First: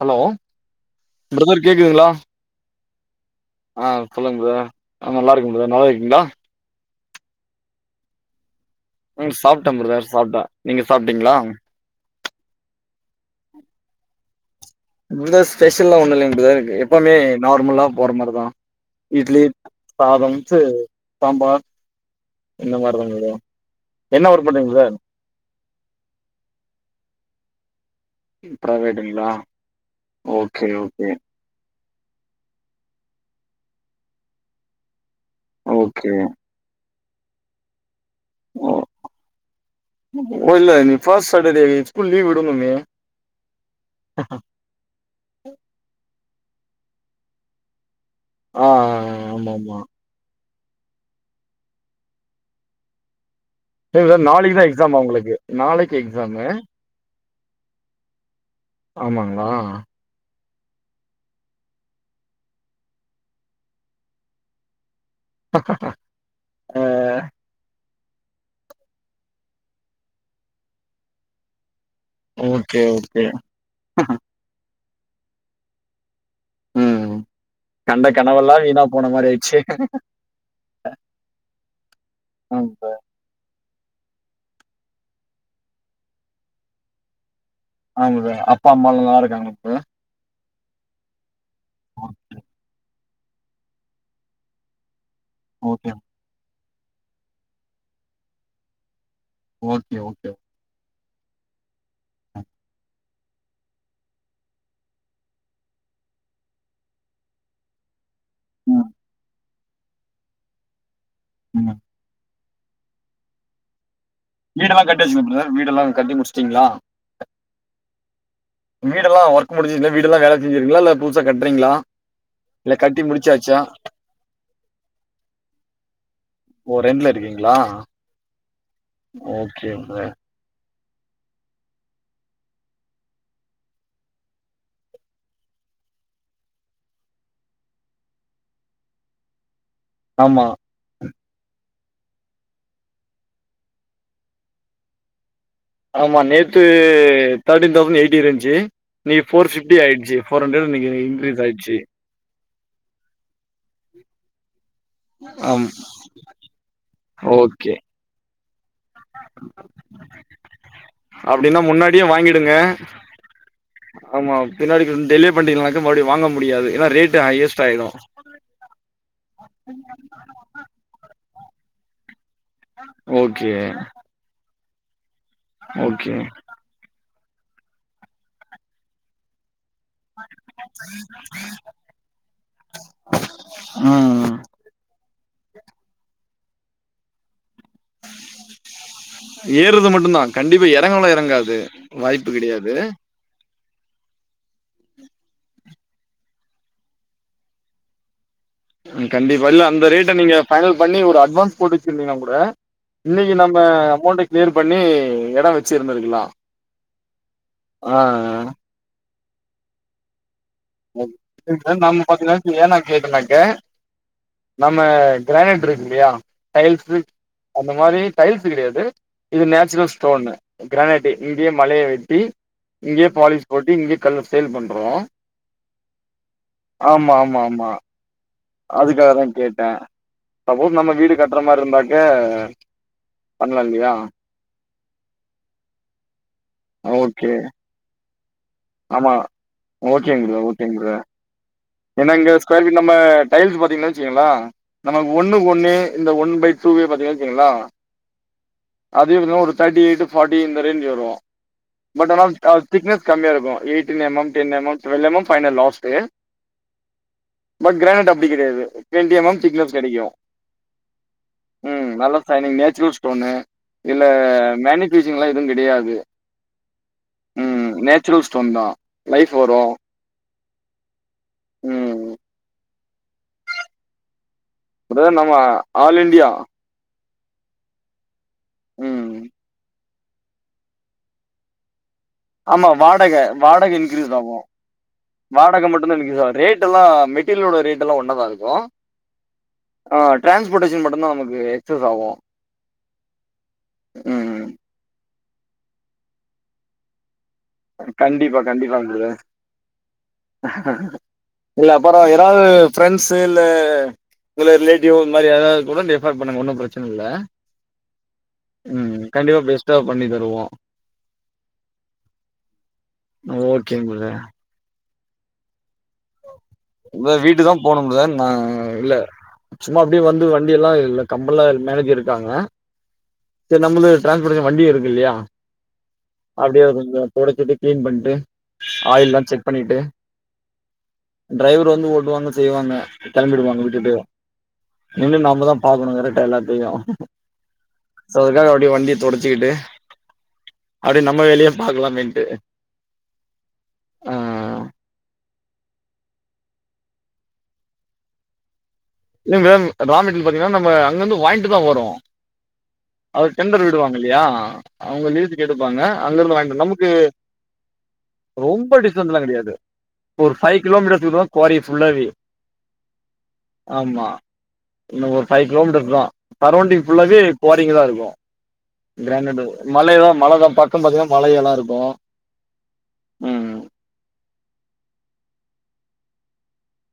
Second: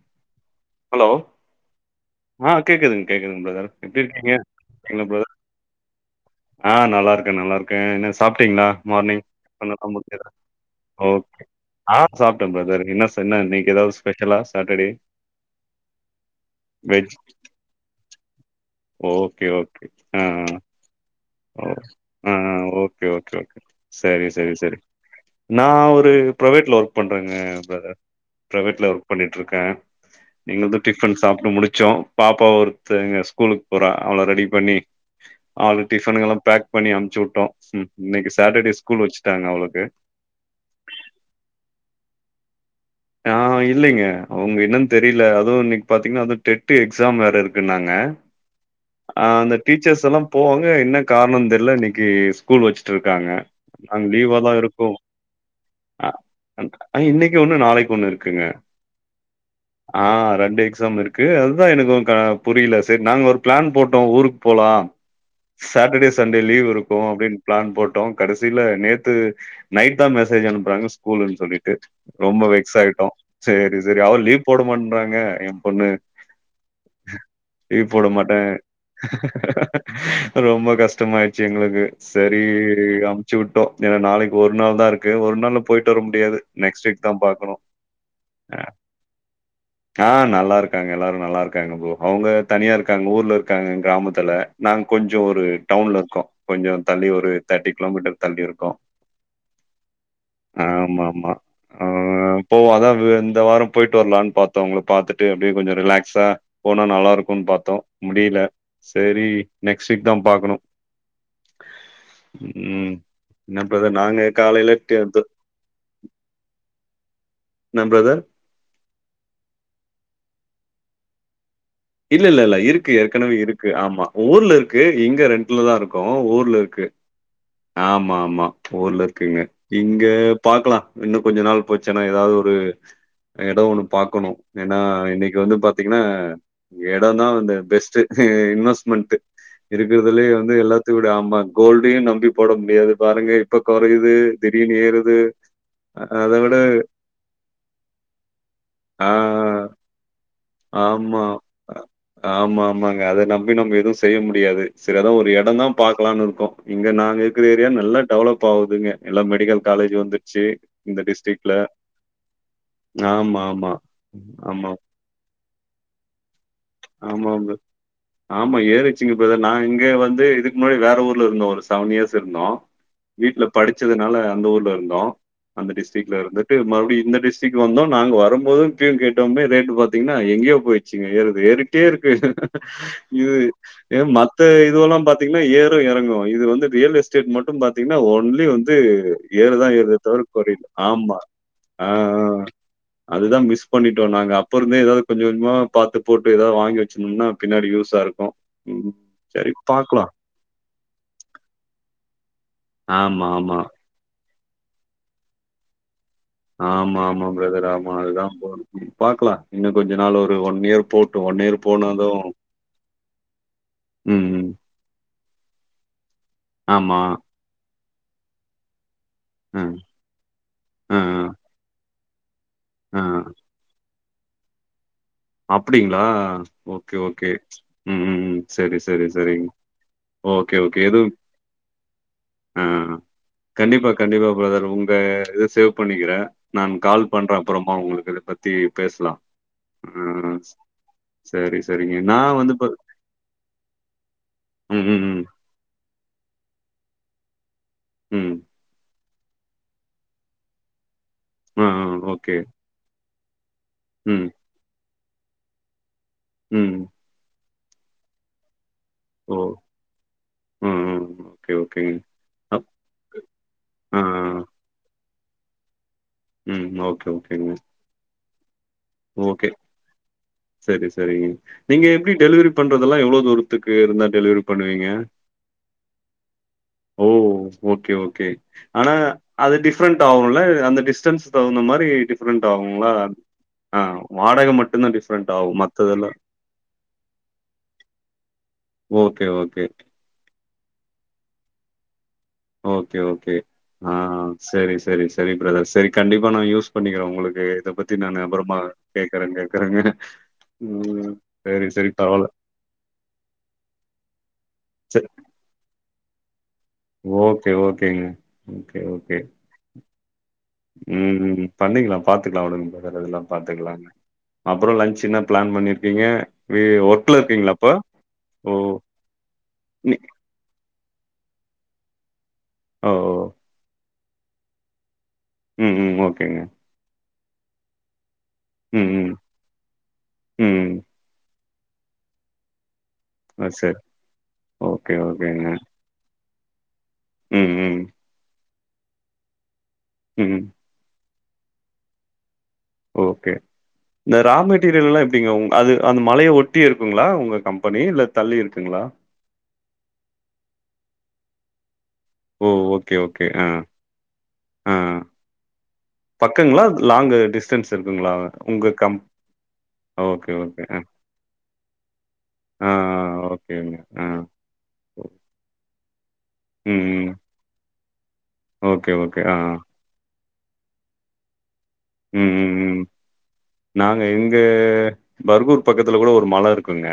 Hello hello brother கேக்குதுங்களா ஆ கேக்குதுங்கே கேக்குதுங்கே பிரதர் எப்படி இருக்கீங்கே என்ன பிரதர் நல்ல இருக்கே பிரதர் நல்லா இருக்கிங்களா ஆ நல்லா இருக்கே நல்லா இருக்கே என்னே சாப்பிட்டீங்களா மார்னிங் ம் சாப்ட்டே பண்ணே பிரதர் [unintelligible] சாப்ட்டே நீங்க சாப்ட்டீங்களா ஓக்கே சாப்பிட்டே பிரதர் என்னார் என்னா இ இன்னைக்கி ஏதாவது ஸ்பெஷலா சாட்டர்டே பிரதர் ஸ்பெஷல்ல ஒண்ணு இல்லைங்க பிரதேர் எப்போமே நார்மலா போற மாரிதா இட்லி ஓக்கே ஓக்கே அ சாதம் அ ச சாம்பார் ஓ ஆ ஆ இந்த மாரிதா ஓக்கே பிரதர் ஓக்கே ஓக்கே சரி என்ன ஒர்க் சரி பண்றீங்க சரி பிரதர் நா ஒரு ப்ரைவேட்ல ஒர்க் பண்றேங்கே பிரதர் பிரைவேட்ல ஒர்க் பிரைவேட்டுங்களா பண்ணிட்டு இருக்கே ஓகே இங்கே ஓகே டிஃபன் சாப்பிட்டு முடிச்சோ பாப்பா ஒருத்தங்க ஸ்கூலுக்கு போறா அவள ரெடி பண்ணி அவளே ஓகே டிஃபனு எல்லா பேக் பண்ணி அனுப்ச்சி விட்டோ இன்னைக்கு சாட்டர்டே ஸ்கூல் வச்சுட்டாங்கா அவளுக்கு ஒ இல்ல இன்னிக்கு ஃபஸ்ட்டு சேட்டர்டே ஸ்கூல் லீவு விடனுமே ஆ இல்லைங்க அவங்க என்னன் தெரில அதுவு இன்னிக் பாத்தீங்கன்னா அதுவு டெட் எக்ஸாம் வேற இருக்குன்னாங்க ஆ ஆ ஆமா அந்த ஆமா டீச்சர்ஸ் எல்லா போவாங்க என்ன கார்ணோன் தெர்ல இன்னிக்கு ஸ்கூல் வச்சிட்ருக்காங்க இல்ல அங் பிரதர் லீவாதா நாளைக்கு தா இருக்கு எக்ஸாமா உங்களுக்கு நாளைக்கு ஆ எக்ஸாமு ஆ இன்னிக்கு ஒன்னு நாளைக்கு ஒன்னு இருக்குங்க ஆமாங்ளா ஆ ரெண்டு எக்ஸாம் இருக்கு அதுதா எனக்கு கா புரில சேர் நாங்க ஒர்க் பிளான் போட்டோ ஊருக்கு போலா சாட்டர்டே சண்டே லீவ் இருக்கு ஆ அப்பிடின் பிளான் போட்டோ கடசில நேத்து நைட் தா மெசேஜ் அனுப்புறாங்க ஸ்கூல்ன்னு சொல்லிட்டு ரொம்ப வெக்ஸ் ஓகே ஆயிட்டோ ஓகே சேரி செரி அவ லீவ் போட மாட்றாங்க எங்க பொண்ணு ம் லீவ் போட கண்ட மாட் பே கனவெல்லாம் வீணா போன மாரி ஆயிடுச்சு. ரொம்ப கஷ்ட்டமாய்ட்ச்சி எங்ளுக்கு சரி ஆமா சார். ச்சு விட்டோ ஏனா நாளைக்கு ஒரு நாள் தா இருக்கு ஒரு நாள்ல பொயிட்டு வர முடியாது நெக்ஸ்ட் வீக் தா பாக்கணு ஆங்கு அப்பா அம்மாலா நல்லாருக்காங்களா [unintelligible] ஆ நல்லாருக்காங்க எல்லாரு நல்லா இருக்காங்க அவுங்க தனியா இருக்காங்க ஊர்ல இருக்காங்க எங்க கிராமத்துல நாங்க கொஞ்சோ ஒரு ஓகே. டவுன்ல இருக்கோ கொஞ்சோ தள்ளி ஒரு தேர்ட்டி கிலோமீட்டர் தள்ளி இருக்கோ ஓகே ஓகே ஆமாமா ஆ போவோ அதா இந்த வார பொயிட்டு வர்லானு பாத்தோ ஒங்கள பாத்துட்டு அப்டியே கொஞ்ச ரிலாக்ஸா போனா நல்லா இருக்குன் பாத்தோ முடியில ம், சேரி நெக்ஸ்ட் வீக் தா பாக்குனு ம் ம் என்னா பிரதர் நாங்க காலையில வீடெல்லா ட து கட்டியாச்சா பிரதர் வீடெல்லா கட்டி முடிச்சிடீங்ளா என்னா பிரதர் வீடெல்லா ஒர்க் முடிஞ்சதே வீடெல்லா வேல செஞ்சிர்க்கீங்களா இல்ல புதுசா கட்றீங்களா இல்லல்ல இல்ல இருக்கு ஏற்கனவே இருக்கு ஆமா ஊர்ல இருக்கு இங்க ரெண்ட்ல தா இருக்கோ ஊர்ல இருக்கு ஓ ரெண்ட்ல இருக்கீங்களா ஆமாமா ஊர்ல இருக்குங்க ஓகே இங்க பிரதர். பாக்லா இன்னு கொஞ்ச நாள் போச்சின்னா எதாது ஒரு எடம் ஒன்னு பாக்குனு ஏனா இன்னிக்கு வந்து பாத்திங்கனா எட தா வந்து பெஸ்ட்டு இன்வெஸ்ட்மெண்ட் இருக்றதுலயே ஆமா. வந்து எல்லாத் த்துவிடு ஆமா கோல்டையு நம்பி போட முடியாது பாருங்க இப்ப கொறையிது திடீர்னு ஏறுது அ- ஆமா அத விட நேத்து தேர்ட்டீன் தௌசண்ட் எயிட்டி இருந்துச்சி ஆ இன்னிக் ஃபோர் ஃபிப்டி ஆயிடுச்சி ஆமா ஆமா ஆமாங்க அத நம்பி இல்ல நம்ம எது செய்ய முடியாது செரி அதா ஒரு எட தா ஆம். பாக்லானு இருக்கோ இங்க நாங்க இருக்கிற ஏரியா ஓகே. நல்லா டெவலப் பாகுதுங்க எல்லா மெடிக்கல் காலேஜி வந்துர்ச்சி இந்த டிஸ்டிக்ல அப்டின்னா முன்னாடியே வாங்கிடுங்க. ஆமாமா ஆமா பண்டினாக்க மறுபடி வாங்க முடியாது ஏன்னா ரேட்டு ஆமாங்க ஹையஸ்ட் ஆயிடு ஆமா ஏறிச்சுங்க இப்ப நா இங்க வந்து இதுக்கு முன்னாடி வேற ஊர்ல இருந்தோ ஒரு செவன் இயர்ஸ் இருந்தோ வீட்ல ஓகே படிச்சதுனால அந்த ஊர்ல இருந்தோ அந்த ஓகே டிஸ்டிக்ல இருந்து ன்டு மறுபடியு இந்த டிஸ்டிக் வந்தோ நாங்க வரம்போது டீம் கேட்டு வந்தே ரேட் பாத் திங்னா எங்யோ போச்சிங்க ஏறுது ஏறிட்டே இருக்கு ஆ மத் த இதெல்லா பாத்தீங்கன்னா ஏறு எறங்கு இது வந்து ரியல் எஸ் டேட் மட்டு பாத்தீங்கன்னா ஓன்லி வந்து ஏறுதா ஏறுறது ஏறுதே மட்டுந்தா தவர கொறைல கண்டிப்பா எறங்கலா ஆமா எறங்காது வாய்ப்பு கெடையாது அதுதா மிஸ் பண்ணிட்டோ நாங்க அப்பறமே எதாவ்து கொஞ்ச கொஞ்சமா பாத்து போட்டு எதா வாங்கி வெச்சுணும்னா பின்னாடி யூஸா இருக்கு கண்டிப்பா இல்ல அந்த ரேட்ட நீங்க ஃபைனல் பண்ணி ஒரு அட்வான்ஸ் போட்டு வெச்சிருந்தீங்கன்னா கூட ஆமா, இன்னைக்கி ஆமா. நம்ம அமௌண்ட க்ளியர் பண்ணி எடோ வெச்சிருந்திருக்குலா ஆமா ஆமா பிரதர் ஆமா அதுதா [inaudible] பாக்கலா இன்னு கொஞ்ச நாள் ஒரு ஒன் இயர் போட்டும் ஒன் இதுக்கு இயர் தா நம்ம போனதும் பாத்தினா [unintelligible] கேட்டனாக்க ம் ம், நம்ம கிரானேட் இருக்கில்லையா டைல்ஸ் ஆமா அந்த மாரி டைல்ஸு கெடையாது இது ம் நேச்சுரல் ஸ்டோனு ஆ க்ரேனட்டி இங்கேயே மலைய வெட்டி ஆ இங்கேயே பாலிஷ் போட்டு இங்கே கல்ல சேல் பண்றோ அப்டிங்ளா ஆமா ஆமா ஆமா செரி செரி அதுக்காக தா செரிங் கேட்டே ஓகே சப்போஸ் ஓகே நம்ம எது வீடு கட்டுற மாரி இருந்தாக்க ஆ பண்ணலா கண்டிப்பா இல்லையா கண்டிப்பா பிரதர் உங்க இது சேவ் பண்ணிக்கிறே நான் கால் ஓகே பண்றே அப்ற மா உங்களுக்கு இத பத்தி பேசலா ஓகேங் பிரதர் ஓகேங்க ப்ர சேரி சேரி ஏனா இங்க ஸ்கொயர் ஃபீட் நம்ம டைல்ஸ் பாத்தீங்கன் வெச்சுக்கங்ளே ம் ம் நமக்கு ம் ஒண்ணு க்கு ஒண்ணு இந்த ஒன் பை டூவே பாத்தீங்கன் வெச்சிங்ளா ம் அதே பாத்திங்னா ஒரு தேட்டி எய்ட்டு ஃபாட்டி இந்த ரேஞ்ச்சு வரு ஆ பட் ஆனா ஓகே க திக்னஸ் கம்மிய இருக்கு எயிட்டின் எம் ம் M ten M M twelve M M final last ம் பட் க்ரானெட் அப்புடி கெடையாது ரெண்டு எம் ஓ எம் திக்னஸ் கெடைக்கு ம் ம் ஓகே ம் ஓகேங்க நல்ல சைனிங் அப்- நேச்சுரல் ஸ்டோனு இல்ல ஆ மேனிக் பினிஷிங்லா எதுவு கெடையாது ம் ஓகே ஓகேங்க நேச்சுரல் ஸ்டோன் தா லைஃப் வரு செரி செரிங்க நீங்க ம். எப்டி டெலிவரி பண்றதெல்லா எவ்ளோ தூரத்துக்கு இருந்தா டெலிவரி பண்ணுவீங்க? பிரதர் நம்ம ஆல் இண்டியா ஓ ஓகே ஓகே ஆனா ம். அது டி டிஃப்ரெண்ட் ஆகுல்ல அந்த டிஸ்டன்ஸ் தவ்ந்த மாரி டிஃப்ரெண்ட் ஆகுங்ளா வாடக இன்கிரிஸ் ஆகு ஆகும். வாடக மட்டு தா மத்ததெல்லாம் இன்கிரீஸ் ஆகு ரேட் டெல்லா மெட்டீரியலோட ரேட் எல்லா ஒன்னதா இருக்கு ஓகே ஓகே ஆ டிரான்ஸ்போர்ட்டேஷன் மட்டுந்தா நமக்கு எக்ஸஸ் ஆகு ஓகே ஓகே ஆ செரி செரி செரி பிரதர் செரி கண்டிப்பா நா யூஸ் பண்ணிக்கிறே உங்களுக்கு இத பத்தி நா கண்டிப்பா, அப்பறமா கண்டிப்பாங்க பிரதர். கேக்குற கேக்குறங்க இல்ல அப்பறோ யாராவ்து ஃப்ரெண்ஸு இல்ல உங்க ரிலேட்டிவ்வோ சரி. இந்மாரி யாரவ்து கூட ரெஃப்பர் பண்ணுங்க ஒன்னு பிர ச்சன இல்ல ஓகே, ஓகேங்க. ஓகே, ம் ஓகே. கண்டிப்பா பெஸ்ட்டா பண்ணி தருவோ ம் ம் பண்ணிக்கலா பாத்துக்கலா உடுங் ப்ரதர் அதெல்லா பாத்துக்கலாங்க ஓகேங்க பிரதர். அப்றோ லஞ்ச் என்ன பிளான் பண்ணிருக்கீங்க வி ஒர்க்ல பிரதர் வீட்டுக்தா இருக்கீங்களா அப்ப போணு பிரதர் நா ஓ இல்ல சும்மா நீ அப்டியு வந் து வண்டி எல்லா இல்ல கம்பளா மேனேஜர் இருக்காங்க ஓ ஓ ச நம்மளு டின்ஸ்போர்டுகு எ வண்டியு இருக்கு இல்லயா ம் ம் ஓகேங்க அப்டியே அத கொஞ்ச தொடச்சுட்டு கிளீன் பண்ட்டு ம் ம் ஆயில்ல செக் பண்ணிட்டு ம் டிரைவர் வந்து ஓட்டுவாங்க செய்வாங்க ஆ கிளம்பிடுவாங்க சரி விட்டுட்டு ஓகே நின்னு நாமதா பாக்ணு கரக்டா எல்லாத்தையு ம்ம் சோ அதுக்காக அப்டியே வண்டிய தொடச்சுக்கிட்டு ம் அப்டி நம்ம வேலயு பாக்லாமேன்ட்டு ஓகே இந்த ராமு விட் மெட்டீரியல்லா எப்படிங்க உ அது அந்த மலய ஒட்டி இருக்குங்ளா உங்க கம்பெனி இல்ல தள்ளி இருக்குங்ளா இல்ல மேம் ரா மெட்ரியல் பாத்தீங்கன்னா நம்ம அங்கந்து வாய்ன்ட்டு தா வரோ ஓ ஓகே ஓகே அவர் ஆ டெண்டர் விடுவாங் இல்லியா ஆ அவுங்க லீசுக்கு எடுப்பாங்க அங்கர்ந்து வாய்ன்டு பக்கங்களா வந்தம் நமுகு லாங்கு டிஸ்டன்ஸ் இருக்குங்களா உங்க ரொம்ப கம் டிஸ்டன்ஸ்லா கெடையாது ஓகே ஒரு ஃபைவ் கிலோ மீட்டர் தூரோ குவாரி ஃபுல்லாவே ம் ஒரு ஆமா இங்க ஒரு ஃபைவ் கிலோமீட்டர் தா ம் சரௌண்டிங் ம் ஃபுல்லாவே குவாரிங்க தா இருக்கு ஓகே ஓகே ஆ கிரானடு ஆ மலைலா மலதா பக்க பாத்தீங்னா மலயெலா இருக்கு ம் ம் ம். ம் நாங்க இங்க பர்கூர் பக்கத்துல கூட ஒரு மல இருக்குங்க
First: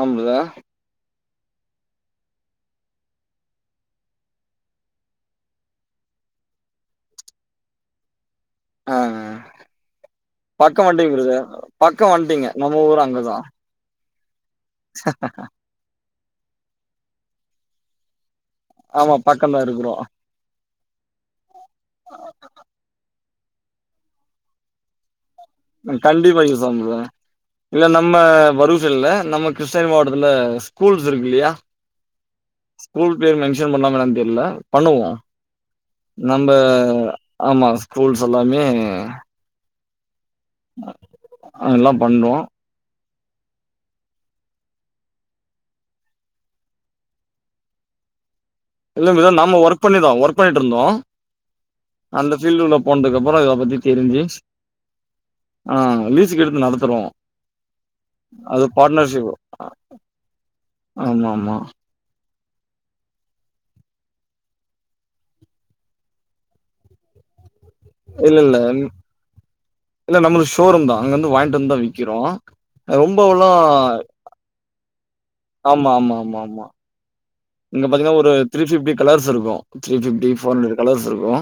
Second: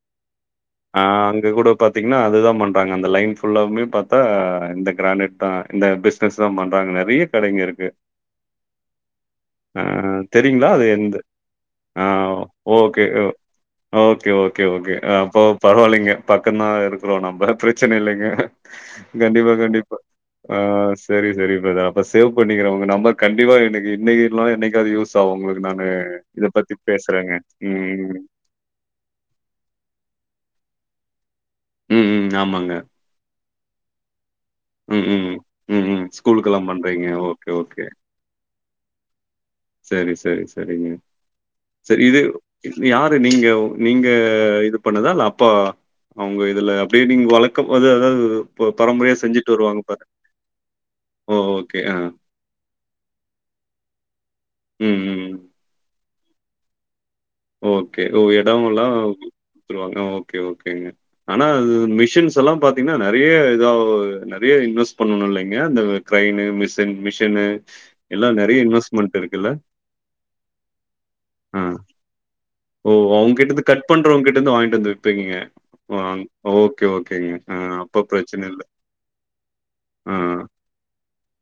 ஆமா பிரதர் அ அங்க கூட பாத்தீங்னா அதுதா பண்றாங்க அந்த லைன் ஃபுல்லாவுமே பாத்தா இந்த கிரானேட் தா இந்த பிசனஸ் தா பண்றாங்க நெறைய கடைங்க இருக்கு ஆ ஆ தெரியுங்ளா அது பக்கம் வன்ட்டீங்க எந்த பிரதர் ஆ பக்கம் வன்ட்டீங்க நம்ம ஊரு ஓகே அங்கதா ஓகே ஓகே ஓகே அப்போ பரவால்லிங்க பக்கந்தா இருக்கிறோ நம்ப பிரச்சன இல்லங்க ஆமா கண்டிப்பா பக்கம் தா இருக்குறோ கண்டிப்பா ஆ செரி செரி பிரதர் அப்ப சேவ் பண்ணிக்கிற உங்க நம்பர் கண்டிப்பா எனக்கு இன்னிக்கி இல்ன என்னிக்காது யூஸ் தாவு உங்ளுக்கு நானு கண்டிப்பா இத பத்தி பேசுறேங்க ம் அ வருச் சில்ல நம்ம கிருஷ்ணரி மாவட்டத்துல ஸ்கூல்ஸ் இருக்கு இல்லயா ம் ம் ஆமாங்க ஸ்கூல் பேரு மென்ஷன் பண்லாம என்னன் தெர்ல ம், பண்ணுவோ ம். ம், ம். நம்ப ஸ்கூலுக்கெல்லாம் பண்றீங்க. ஓகே, ஆமா ஓகே. ஸ்கூல்ஸ் எல்லாமே செரி செரி செரிங்க எல்லா செரி இது பண்றோ இதுல யாரு நீங்க நீங்க இது பண்ணதா இல்ல அப்பா அவுங்க இதுல அப்டியே நீங்க வளக்கம் போது எதாது இல்ல பிரதர் நாம ஒர்க் பண்ணிடோ ஒர்க் பண்ணிட்ருந்தோ ஓ! ஓகே. ஆ. அந்த பீல்டுள்ள போனதுக்கப்பற இத பத்தி தெரிஞ்சு ம் ம் ம் லீஸ்ஸுக்கு எடுத்து நடத்துறோ ஓகே ஓ அது இடமெல்லா பார்ட்னர்ஷிப் குத்துருவாங்க ஓகே ஓகேங்க ஆமா ஆனா ஆமா அது மிஷின்ஸ் ஸலா பாத்தீங்னா நெறைய இதாவ் நெறைய இன்வெஸ் பண்ணணு இல்லைங்க அந்த கிரைனு மிஷின் மிஷினு இல்ல எல்லாம் இல்ல நெறைய இன்வெஸ்ட்மென்ட் இருக்குல்ல? இல்ல நம்மளுது ஷோரூம் தா அங்கருந்து வாங்கிட்டு ஆ. வந்துதா விக்கிறோ ஓ அவங்ககிட்ட ரொம்பவெல்லா இருந்து கட் பண்றவங்கிட்ட இருந்து வாங்கிட்டு வந்து விப்பிங்க ஆமா ஆமா ஆமா ஆமா ஆ இங்க அப்ப பாத்திங்னா ஒரு பிரச்சனை இல்ல. த்ரீ ஃபிஃப்டி கலர்ஸ் இருக்கு த்ரீ ஆ. ஃபிஃப்டி ஃபோர் ஹண்ட்ரட் கலர்ஸ் இருக்கு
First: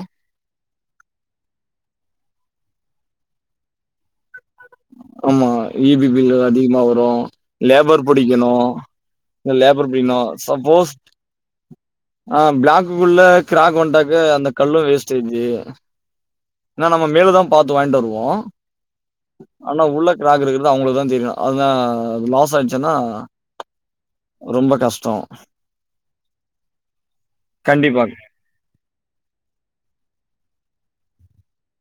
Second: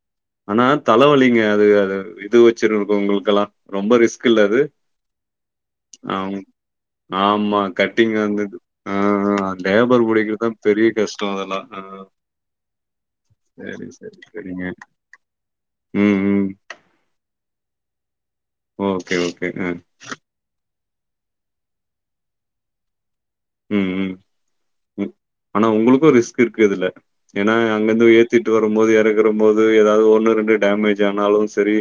ஆனா தலவலிங்க அது அது இது வெச்சிருக்கவங்களுக்கெல்லா ரொம்ப ரிஸ்க் இல்ல இது ஆமா ஈ பி பில் அதிகமா வரு ஆமா. லேபர் கட்டிங் வந்து புடிக்கணு ஆ லேபர் புடிக்ணு சப்போஸ் சோ அதனால ஆ பிளாக் குள்ள கிராக் வன்ட்டாக்க அந்த சரிங்க. கல்லு வேஸ்ட்டேஜு ம் ம் ஏன்னா நம்ம மேலுதா பாத்து வாங்கிட்டு வருவோ ஓகே ஓகேங்க க்ராக் இருக்கறது அவங்களுக்குதா தெரியு அதா லாஸ் ஆச்சுன்னா ம், ம், ரொம்ப கஷ்ட ம். ஆனா உங்களுக்கு ரிஸ்க் இருக்கு இதுல்ல ஏன்னா கண்டிப்பா அங்கிருந்து ஏத் திட்டு வரும்போது எறக்குறம் போது ஏதாவது ஒண்ணு ரெண்டு டேமேஜ் ஆனாலு சரி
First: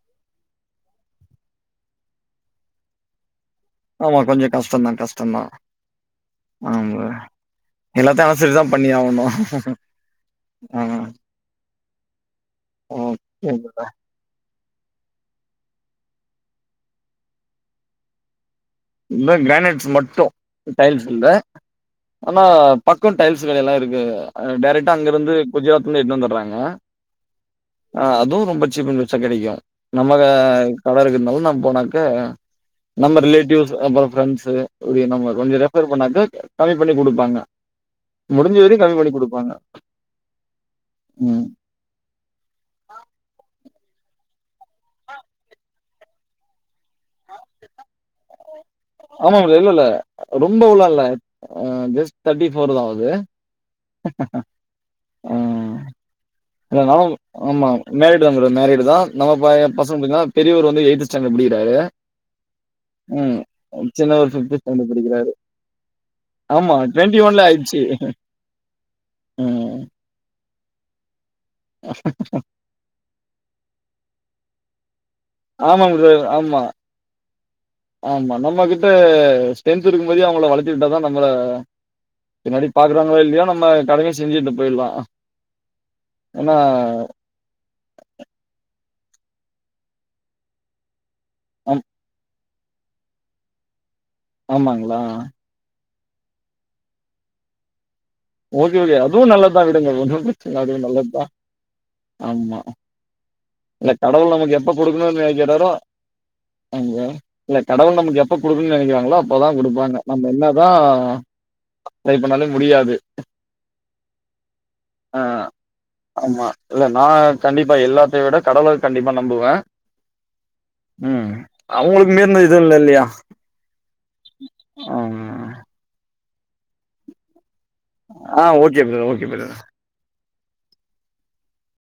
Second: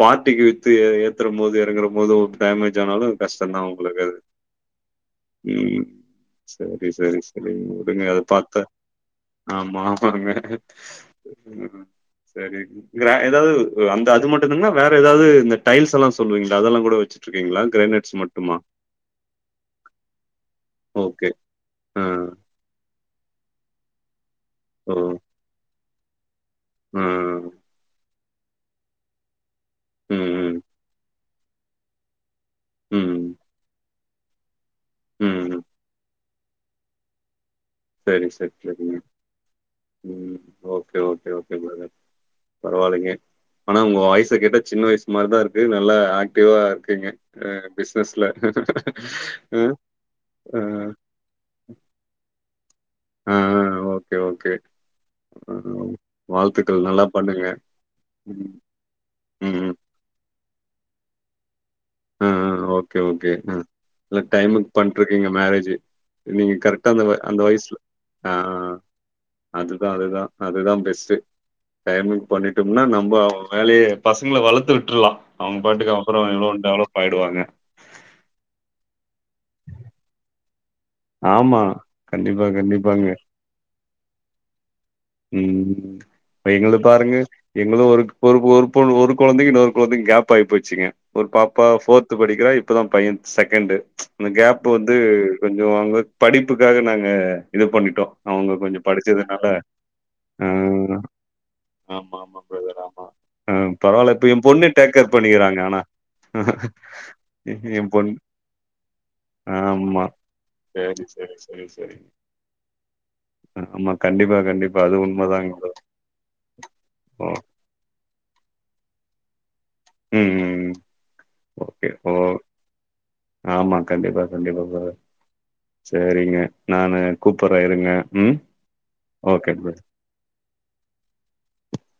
பார்ட்டிக்கு வித்து ஏ ஏத்தறம் போது எறக்கறம் போது டேமேஜ் ஆனாலு கஷ்டந்தா ஆகு உங்களுக்கு ஆமா கொஞ்சம் கஷ்டம் தான் கஷ்டம் தான் ம் செரி ஆமா செரி உடுங்க அத எல்லாத்தையும் அனுசரிச்சு பாத்த தான் பண்ணி ஆகணும் ஆமா ஆமாங்க ஆ சரி வேறெதாவுது ஓகே ப்ரோ இந்த அது மட்டுந்தான வேற ஏதாவது இந்த டைல்ஸ் எல்லா சொல்லுவிங்களே அதெல்லா கூட வெச்சிட்டு இருக்கிங்களா கிரேனேட்ஸ் மட்டுமா இதுமா கிரானைட்ஸ் மட்டு டைல்ஸ் இல்ல ஓகே. ஆ. ஆனா பக்க டைல்ஸ் கடைலா இருக்கு டேரக்டா ஓ! அங்க இருந்து குஜராத்ல இருந்து எடுத்துட் வந்தர்றாங் க ஆ. ஆ அதுவு ரொம்ப சீப் அன் பெஸ்ட்டா கெடைக்கு நம்ம ம், ம். கட இருக்கனாலா நம்ம போனாக்க நம்ம ம். ரிலேட்டிவ்ஸ் அப்பற ஃப்ரெண்ட்ஸு ஒரு நம்ம கொஞ்ச ம். ரெஃபர் பண்ணாக்க கமி பண்ணி குடுப்பாங்க செரி செரி செரி ம் ஓகே ஓகே ம் ஓகே ப்ரதர் பரவாலைங்க ஆனா உங்க வாய்ஸ கேட்டா சின்ன வயசு மாரிதா இருக்கு நல்லா ஆக்டிவா இருக்கிங்க அ பிசினஸ்ல ஆமா அ, ப்ரதர் இல்லல்ல ஆ. ரொம்பவுலா இல்ல ஜஸ்ட் தேட்டி ஃபோர்தா ஆவுது ஆ, ஓகே, ஓகே. ஆ இல்ல வாழ்த்துக்கள் நல்லா நானு பண்ணுங்க. ஆமா மேரிடுதா ப்ரோ ம். மேரிடுதா நம்ம ப ம். பச ங்க எப்டின்னா பெரியவரு வந்து எய்த் ஸ்டாண்டடு படிக்கிறாரு ஆ ஆ ஓகே ஓகே ம் ஆ இல்ல சின்னவரு ஃபிப்த் டைமுக்கு ஸ்டாண்டர்ட் பண்ட்ருக்கிங்க படிக்கிறாரு மேரேஜ் நீங்க ஆமா கரெக்டா அந்த டுவெண்ட்டி அந்த ஒன்ல வயசுல ஆயிடுச்சு ஆ ம் அதுதா அதுதா அதுதா பெஸ்ட்டு டைமுக் பண்ணிட் டம்னா நம்ம வேலய பசங்கள வளத்து விட்ருலா அவங்க ஆமா பாட்டுக்கு ப்ரோ அப்பற எதோ ஆமா ஒன்னு டெவலப் ஆயிடுவாங்க ஆமா நம்ம கிட்ட ஸ்டரென்த் இருக்கும் போதே அவங்கள வளத்தி விட்டாதா நம் மள ஆமா. கண்டிப்பா, பின்னாடி கண்டிப்பாங்க. பாக்கறாங்களோ இல்லயோ நம்ம கடமைய செஞ்சுட்டு போயிடுலா ம் இப்ப எங்கள பாருங்க எங்களு ஒரு ஒரு ஒரு பொ கொழந்தைக்கு இன்னொரு கொழந்தைக்கு கேப் ஆயி போச்சுங்க ஒரு பாப்பா ஆம் ஃபோர்த்து படிக்கிறா இப்பதா பைய செகண்டு இந்த கேப் வந்து ஆமாங்களா கொஞ்ச அவங்க படிப்புக்காக நாங்க இது பண்ணிட்டோ அவங்க கொஞ்ச படிச்சதுனால இல்லங்க ஒன்னு ஆ பிரச்சன இல்ல அது நல்லதா ஆமா பிரதர் ஆமா ஆ இந்த பரவால்ல இப்ப கடவுள் எ நமக்கு பொண்ணு எப்ப டேக் கேர் குடுக்கணுன் பண்ணிக்கிறாங்க நெனைக்கறாரோ ஆனா அங்க இல்ல எ கடவுள் பொண்ணு நமக்கு எப்ப குடுக்கன்னு நெனைக்கறாங்களோ அப்பதா ஆமா குடுப்பாங்க நம்ம என்னதா சேரி சேரி சேரி சேரி ட்ரை பண்ணாலு முடியாது ஆமா கண்டிப்பா கண்டிப்பா அது அ உண்மதாங்க ஆமா இல்ல நா ப்ரோ ஓ. கண்டிப்பா எல்லாத்தைய விட கடவுல் கண்டிப்பா நம்புவ ம் ம் ம் ஓகே ஓ அவுங்களுக்கு மீர்னது எது இல்ல இல்லயா ஆமா கண்டிப்பா கண்டிப்பா ப சேரீங்க நானு கூப்பர்ற இருங் க ம் ஆ ஓகே பிரதர் பிரதர். ஓகே [unintelligible]